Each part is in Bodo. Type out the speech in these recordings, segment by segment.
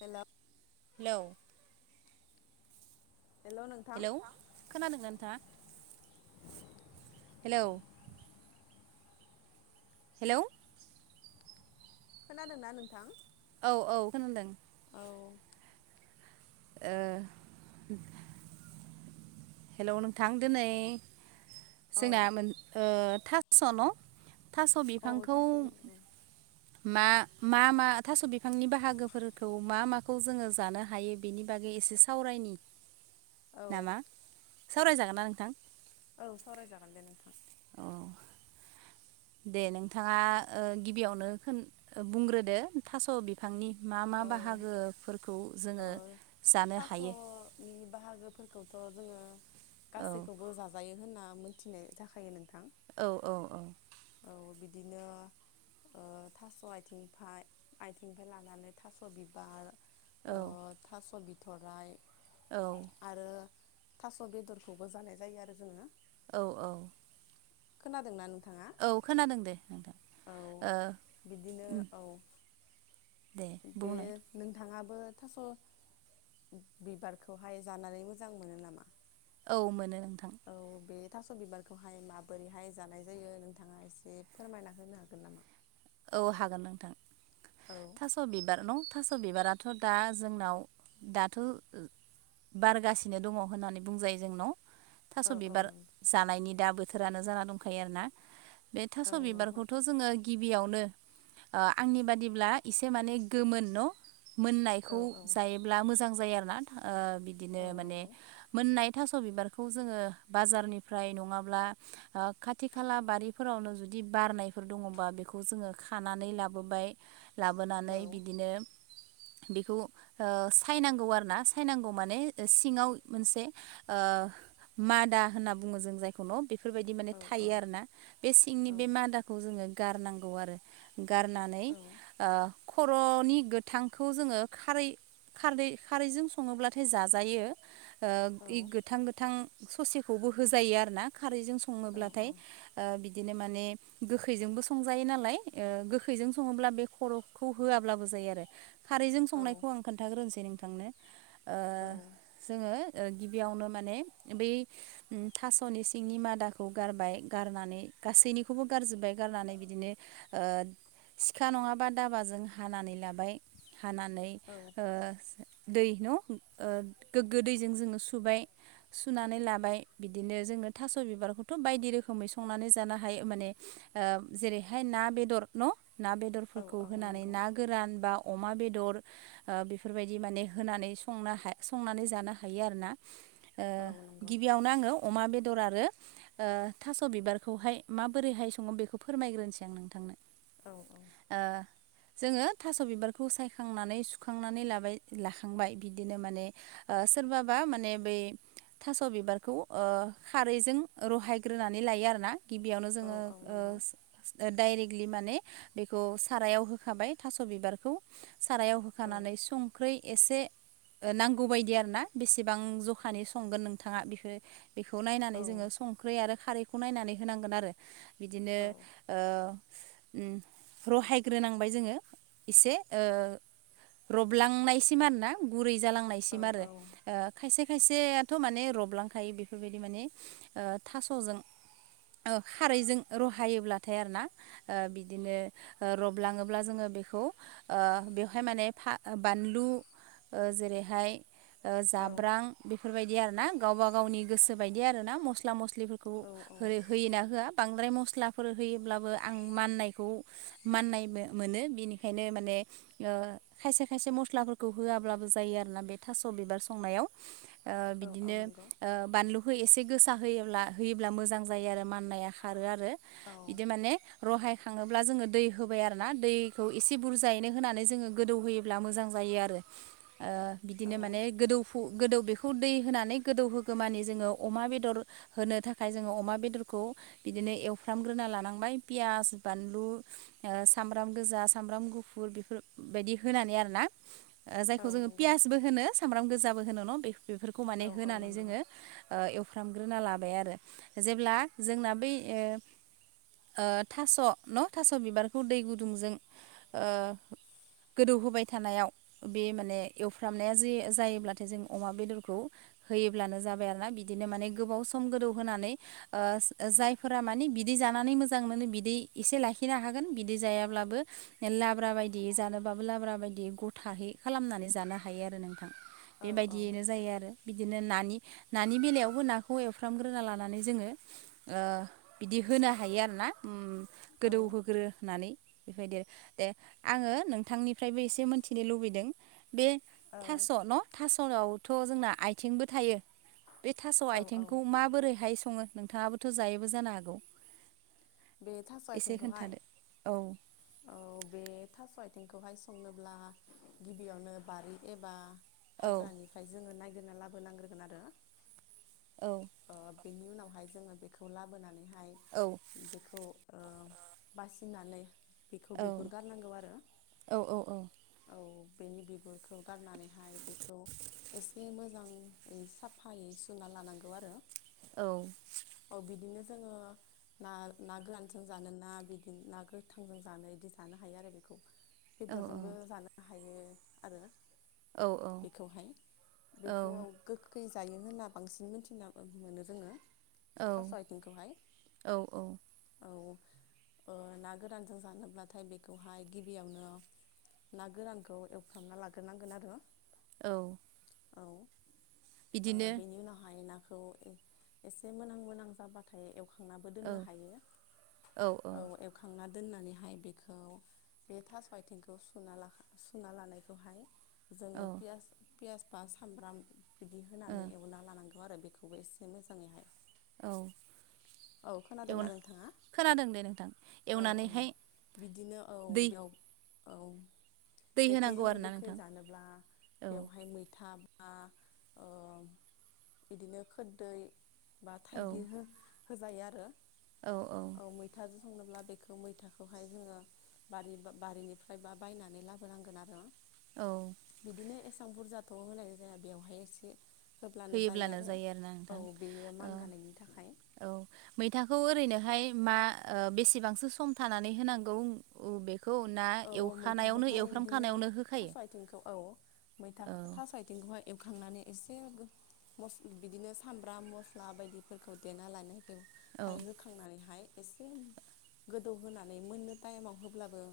हेलौ हेलौ हेलौ खोनादोंना नोंथाङा? हेलौ हेलौ खोनादोंना नोंथां? औ औ खोनादों। औ ओ हेल' नोंथां दिनै औ जोंना मोन ओ थास' न'। थास' बिफांखौ थास' बिलाइ मा मा मा थास' बिफांनि बाहागोफोरखौ मा माखौ जोङो जानो हायो बेनि बागै एसे सावराय यनि औ नामा सावरायजागोन ना नोंथां? औ सावरायजागोन दे नोंथां। औ। दे नोंथाङा ओ गिबियावनो खोन ओ बुंग्रोदो थास' बिफांनि मा मा औ बाहागोफोरखौ ओ जोङो जानो हायो थास'नि बाहागोफोरखौथ' जोङो औ गासैखौबो जाजायो होनना मिथिनाय जाखायायो नोंथां। औ औ औ। औ बिदिनो ओ थास' आइथिं आथिंइनिफाय लानानै थास' बिबार ओ औ थास' बिथ'राइ औ आरो थास' बेदरखौबो जानाय जायो आरो जोङो। औ औ खोनादोंना नों औ खोनादों दे नोंथां। औ ओ बिदिनो उम औ। दे बे बुंलाय नोंथाङा बो थास' बिबारखौहाय जानानै मोजां मोनो नामा? औ मोनो नोंथां। औ बे थास' बिबारखौहाय माबोरैहाय जानाय जायो नोंथाङा एसे फोरमायना होनो हागोन नामा? औ हागोन नोंथां औ थास' बिबार न' थास' बिबाराथ' दा जोंनाव दाथ' बारगासिनो दङ' होननानै बुंजायो जोंनाव। थास' औ औ बिबार नंगौ जानायनि दा बोथोरानो जाना दंखायो आरोना। बे औ थास' नंगौ बिबारखौथ' जोङो गि गिबियावनो ओ आंनि बादिब्ला एसे माने गोमोन न' औ मोननायखौ औ जायोब्ला मोजां जायो आरोना ओ बिदिनो औ माने नंगौ मोननाय। थास' बिबारखौ जोङो बाजारनिफ्राय नङाब्ला ओ खाथि खाला बारिफोरावनो जुदि बिदि बारनायफोर दङ'बा बेखौ जोङो खानानै लाबोबाय औ लाबोनानै बिदिनो। [inaudible] बेखौ ओ सायनांगौ आरो ना सायनांगौ माने सिङाव मोनसे ओ। मादा होनना बुङो जों जायखौ न' बे बेफोर बायदि माने औ औ थायो आरो ना बे सिंनि औ बे मादाखौ जोङो गारनांगौ आरो गारनानै औ ओ खर'नि। गोथांखौ जोङो खारै खारै खारैजों सङोब्लाथाय जाजायो। ओ इ गोथां गोथां ससेखौबो होजायो आरना खारैजों सङोब्लाथाय ओ बिदिनो माने गोखैजोंबो सं जायो नालाय ओ गोखैजों सङोब्ला बे खर'खौ होआबाबो जायो आरो। खारैजों संनायखौ आं खोन्थाग्रोनोसै नोंथांनो ओ औ जोङो। गिबियावनो माने बै थास'नि सिंनि मादाखौ गारबाय गारनानै। गासैनिखौबो गारजोब्बाय गारनानै बिदि। बिदिनो ओ सिखा नङाबा दाबाजों हानानै लाबाय। हानानै ओ दै न' गोग्गो दैजों जोङो सुबाय। सुनानै लाबाय बिदिनो जोंनो थास' बिबारखौथ' बायदि रोखोमै संनानै जानो हायो माने। ओ जेरैहाय ना बेदर न' ना औ बेदरफोरखौ औ होनानै नंगौ ना गोरान बा अमा बेदर। ओ बेफोरबायदि माने होनानै संनो संनानै जानो हायो आरोना। ओ औ नंगौ गिबियावनो आङो अमा बेदर आरो। ओ थास' बिबारखौहाय माबोरैहाय सङो बेखौ फोरमायग्रोनोसै आं नोंथांनो। औ औ ओ जोङो थास' बिबारखौ सायखांनानै सुखांनानै लाबाय लाखांबाय बिदिनो माने ओ सोरबाबा माने बै थास' बिबारखौ ओ खारैजों रहायग्रोनानै लायो आरोना। गिबियावनो औ जोङो औ ओ। नंगौ डाइरेक्टलि माने बेखौ सारायाव होखाबाय थास' बिबारखौ। सारायाव औ होखानानै संख्रै एसे। नांगौ बायदि आरो ना बेसेबां जखानि संगोन नोंथाङा बेखौ। बेखौ औ नायनानै जोङो संख्रि आरो खारैखौ नायनानै होनांगोन आरो बिदिनो। औ ओ रहायग्रोनांबाय जोङो एसे। रबलांनायसिम आरो ना गुरै जालांनायसिम आरो औ ओ खायसे खायसे। थ' माने रबलांखायो बेफोरबायदि माने ओ थास'जों। खारैजों र रहायोब्लाथाय आरोना बिदिनो रबलाङोब्ला जोङो बेखौ ओ बेवहाय हाय माने बानलु जेरैहाय ओ जाब्रां बेफोरबायदि आरोना गावबा गावनि गोसो बायदि आरो ना मस्ला मस्लि फोरखौ औ औ होयोना होया बांद्राय मसला फोर होयोब्लाबो आं माननायखौ माननायबो मोनो बेनिखायनो माने ओ खायसे खायसे मसलाफोरखौ होआबाबो जायो आरो ना बे थास' बिबार संनायाव ओ औ औ बिदिनो नंगौ बानलुखौ एसे गोसा होयोब्ला होयोब्ला मोजां जायो आरो माननाया खारो आरो औ बिदि माने रहाय खाङोब्ला जोङो दै होबाय आरो ना दैखौ एसे बुरजायैनो होनानै जोङो गोदौहोयोब्ला मोजां जायो आरो ओ औ बिदिनो माने गोदौफु गोदौ बेखौ दै होनानै गोदौहोगोमानि जोङो अमा बेदर होनो थाखाय जोङो अमा बेदरखौ बिदिनो एव एवफ्रामग्रोना लानांबाय पियास बानलु ओ सामब्राम गोजा सामब्राम गुफुर बेफोर बायदि होनानै आरोना ओ औ जायखौ जोङो नंगौ पियासबो होनो सामब्राम गोजाबो होनो न' बेखौ बेफोरखौ औ माने औ होनानै नंगौ जोङो ओ एवफ्रामग्रोना ला लाबाय आरो जेब्ला जोंना बै ओ ओ थास' न' थास' बिबारखौ दै गुदुंजों गोदौ होबाय थानायाव बे माने एवफ्रामनाया जे जायोब्लाथाय जों अमा बेदरखौ होयोब्लानो जाबाय आरोना बिदिनो माने गोबाव सम गोदौ होनानै ओ जायफोरा माने बि बिदै जानानै मोजां मोनो बिदै एसे लाखिनो हागोन बिदै जायाब्लाबो लाब्रा बायदि जनो बाबो लाब्रा बायदि गथाहै खालामनानै जानो हायो आरो नोंथां। औ बेबायदियैनो जायो आरो बिदिनो नानि नानि बेलायावबो नाखौ एवफ्रामग्रोना लानानै जोङो ओ बिदि होनो हायो आर ना औ गोदौहोग्रोनानै बेबायदि दे आङो नोंथांनिफ्रायबो एसे मोनथिनो लुबैदों बे औ थास' न' थास'आवथ' जोंना आथिंबो थायो। बे थास' औ औ आथिंखौ माबोरैहाय सङो नोंथाङाबोथ' जायोबो जानो हागौ। बे थास' एसे आथिंखौहाय खोन्थादो औ औ बे थास'थि आथिंखौहाय संनोब्ला गिबियावनो बारि एबा औ हाग्रानिफ्राय जोंङो नोनना लाबोनांग्रोनोगोन आरो औ। ओ बेनि उनावहाय जोंङो बेखौ लाबोनानैहाय औ खौ बासिनानै बेखौ बिगुर गारनांगौ आरो औ औ बेनि बिगुरखौ गारनानैहाय बेखौ एसे मोजांङै साफायै सुना ला लानांगौ आरो औ जोंङो ना ना गोरानजों जानो ना बिदि ना गोथांजों जानो बिदि जानो हायो आरो बेखौ औ बेदरजोंबो जानो हायो आरो बेखौहाय बेखौ गोखै जायो होनना बांसिन मोनथिना मोनो रोंङो औ औ औ। औ [unintelligible] ना गोरानजों जानोब्लाथाय बेखौहाय गिबियावनो ना गोरानखौ एवफ्रामना लाग्रोनांगोन आरो औ। औ बिदिनो बेनि उनावहाय ना एसे मोनां मोनोनां जाबाथाय एवखांनानै औ दोननो हायो औ एवखांनानै दोननानैहाय बेखौ बे थास आथिंखौ सु ला सुना लानायखौहाय। औ जोङो पियास पियास बा सामब्राम बिदि होनानै एवना लानांगोन। आरो बेखौबो एसे मोजाङैहाय। औ औ खोनादोंना नोंथाङा खोनादों दे नोंथां औ औ एवनानैहाय बिदिनो औ दै बेयाव औ दै बेखौ होनांगौ जोंङो आरोना गोखै नोंथां जानोब्ला औ बेवहाय मैथा बिदिनो खोरदै बा औ थाइगिर हो होजायो आरो औ मैथा सावनोब्ला बेखौ मैथाखौहाय जोंङो बारि बारिनिफ्राय बा बायनानै लाबोनांगोन आरो। औ बिदिनो एसां बुरजाथ' होनाय जाया बेवहाय एसे होब्लानो जायो होयोब्लानो आरो आरोना औ नोंथां बेयो ओ मान गानायनि थाखाय। औ मैथाखौ ओरैनोहाय मा बेसेबांसो सम थानानै होनांगौ बे। औ मैथाखौहाय बिदिनो थास' होखायो आथिंखौ औ मैथा औ थास' आथिंखौहाय। एवखांनानै एसे बिदिनो सामब्राम मस्ला बायदिफोरखौ देना लानायखौ। औ हाय होखांनानैहाय एसे गोदौहोनानै मोननो टाइमाव होब्लाबो।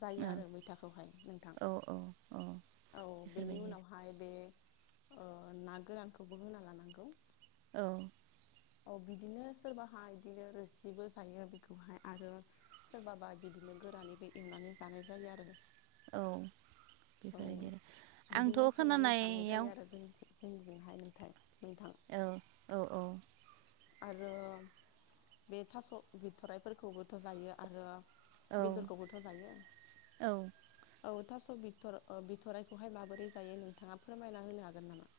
जायो आरो मैथाखौहाय नोंथां औ औ औ औ बेनि बेफोरबायदि उनावहाय बे ना गोरानखौबो होना लानांगौ। औ। औ बिदिनो सोरबाहा बिदिनो रोसिबो जायो बेखौहाय आरो सोरबाबा बिदि। बिदिनो गोरानैबो एवनानै जानाय जायो आरो। औ औ बेफोरबायदि आरो आंथ' खोनानायाव। जों बिजोंहाय नोंथाय नोंथां। औ औ औ आरो बे थास' बिथराइफोरखौबोथ' जायो आरो। औ बेदरखौबोथ' जायो। औ औ थास' बिथ बिथ'ररायखौहाय माबोरै जायो नोंथांङा फोरमायना होनो हागोन नामा।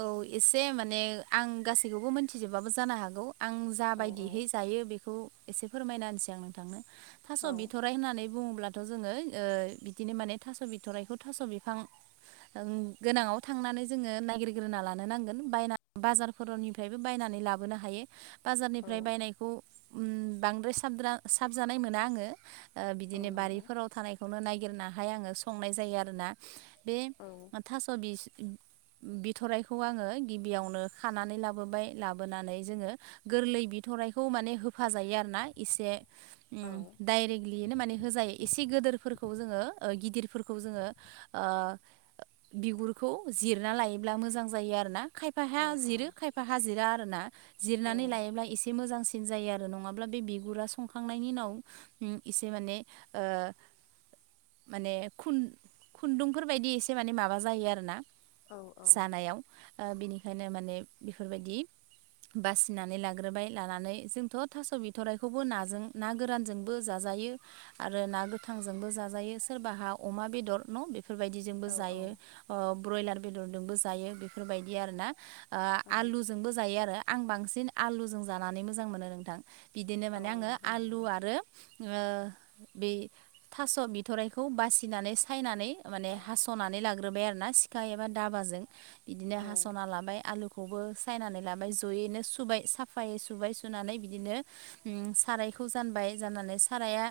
औ एसे माने आं गासैखौबो मोनथिजोबाबो जानो हागौ। आं जा औ औ बायदिहै जायो बेखौ एसे फोरमायना होनसै आं नोंथांनो। थास' औ बिथराय होननानै बुङोब्ला। थ' जोङो बिदिनो माने थास' बिथ'राइखौ थास' बिफां गोनाङाव थांनानै जोङो नायगिर ग्रोना लानो नांगोन बाय बाजारफोरनिफ्रायबो बायनानै लाबोनो हायो। औ बाजारनिफ्राय बायनायखौ बांद्राय साब साबजानाय मोना आङो। औ बिदिनो नंगौ बारिफोराव थानायखौनो नायगिरनाहाय आङो संनाय जायो आरो ना? बे औ थास' बि थराइखौ आङो गिबियावनो खानानै लाबोबाय लाबोनानै जोङो गोरलै बिथराइखौ। माने होफाजायो आरो ना एसे। औ औ डाइरेक्टलियैनो माने होजायो एसे गोदोरफोरखौ जोङो। गिदिरफोरखौ जोङो बिगुरखौ जिरना लायो। ब्ला मोजां जायो आरो ना खायफाहा औ जिरो खायफाहा जिरा आरो ना औ जिरनानै लायोब्ला एसे मोजांसिन। जायो आरो नङाब्ला बे बिगुरा संखांनायनि उनाव एसे माने। माने खुन्दुंफोर बायदि एसे माने माबा जायो आरो ना। औ जानायाव बिनिखायनो माने बेफोर बायदि बासिनानै लाग्रोबाय लानानै जोंथ' थास' बिथ'रायखौबो नाजों ना गोरानजोंबो जाजा यो आरो ना गोथां जोंबो जाजायो सारबाहा अमा बेदर ना बेफोर बायदिजोंबो औ जायो ब्रयलार बेदरदोंबो जायो बेफोरबायदि आरो ना। औ आलुजोंबो जायो आरो आं बांसिन आलुजों जानानै मोजां मोनो नोंथां। बिदिनो औ माने आङो नंगौ नामा आलु नोंथां आरो। बे थास' बिथ'राइखौ बासिनानै सायनानै माने हास'नानै लाग्रोबाय आरोना सिखा एबा दाबाजों बिदिनो औ हास'ना लाबाय आलुखौ खौबो सायनानै लाबाय जयैनो सुबाय साफायै सुबाय सुनानै बिदिनो साराय खौ जानबाय जाननानै साराया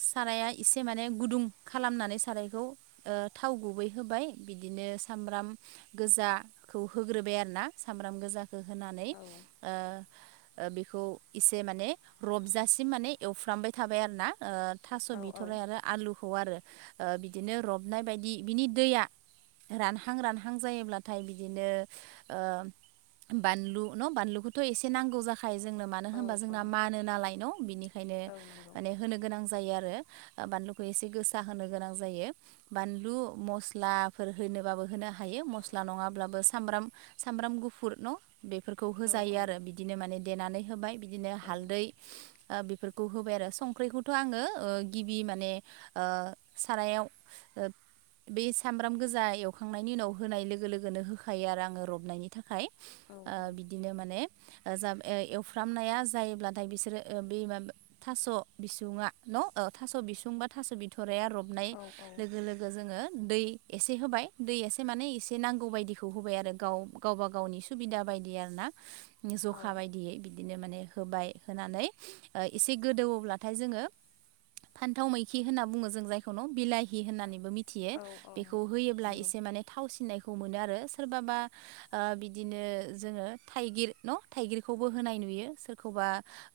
साराया एसे माने गुदुं खालामनानै सारायखौ थाव गुबै होबाय बिदिनो सामब्राम गोजाखौ होग्रोबाय आरोना सामब्राम गोजाखौ होनानै औ बेखौ एसे माने रबजासिम माने एवफ्रांबाय थाबाय आरो ना थास' बिथरनाय आरो आलुखौ आरो बिदिनो रबनाय बायदि बिनि दैया रानहां रानहां जायोब्लाथाय बिदिनो ओ बानलु न बानलुखौथ' एसे नांगौ जा खायो जोंनो मानो औ होनबा जोंना मानो नालाय न बिनिखायनो औ नंगौ माने होनो गोनां जायो आरो बानलुखौ एसे गोसा होनो गोनां जायो बानलु मस्लाफोर होनोबाबो होनो हायो मस्ला नङाब्लाबो सामब्राम सामब्राम गुफुर न' बेफोरखौ औ होजायो औ आरो बिदिनो माने देनानै होबाय बिदिनो औ हालदै बेफोर खौ होबाय आरो संख्रिखौथ' आङो गिबि माने सारायाव बे सामब्राम गोजा एवखांनायनि उनाव होनाय लोगो लोगोनो होखायो आरो आङो रबनायनि थाखाय औ बिदिनो माने जा एवफ्रामनाया जायोब्लाथाय बिसोरो बे माबा थास' बिसुुङा न' थास' बिसुं बा थास' बिथ'रा रबनाय लोगो लोगो जोङो दै एसे होबाय दैयासे माने एसे नांगौ बायदिखौ होबाय आरो गाव गावबा गावनि सुबिदा बायदि आरो ना जखा बायदियै बिदिनो माने होबाय होनानै एसे गोदौवोब्लाथाय जोङो फान्थाव मैखि होनना बुङो जों जायखौ न बिलाहि होननानैबो मिथि थियो औ औ बेखौ होयोब्ला नंगौ एसे माने थावसिननायखौ मोनो आरो सोरबाबा बिदिनो जोङो थाइगिर न' थाइगिरखौबो होनाय नुयो सोरखौबा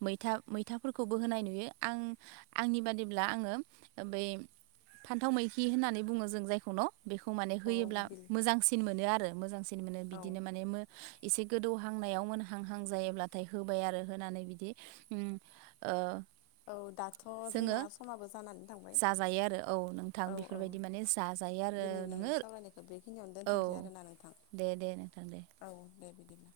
बा मा मैथाफोरखौबो होनाय नु आ आंनि बादिब्ला आङो बै फान्थाव मैखि होननानै बुंङो जों जाय बेखौ माने औ होयोब्ला बिल मोजांसिन मोनो आरो मोजांसिन मोनो औ बिदिनो माने एसे गोदौहांनायाव मोनहांहां जायोब्लाथाय होबाय आरो होनानै बिदि औ दाथ' जोङो जोंना समाबो जाबाय जाजायो आरो औ नोंथां औ बेफोरबायदि माने जा दिनैनि सावरायनायखौ बेखिनियावनो औ दोनथ'नोसै आरोना नोंथां दे दे नोंथां दे औ दे बिदि [inaudible]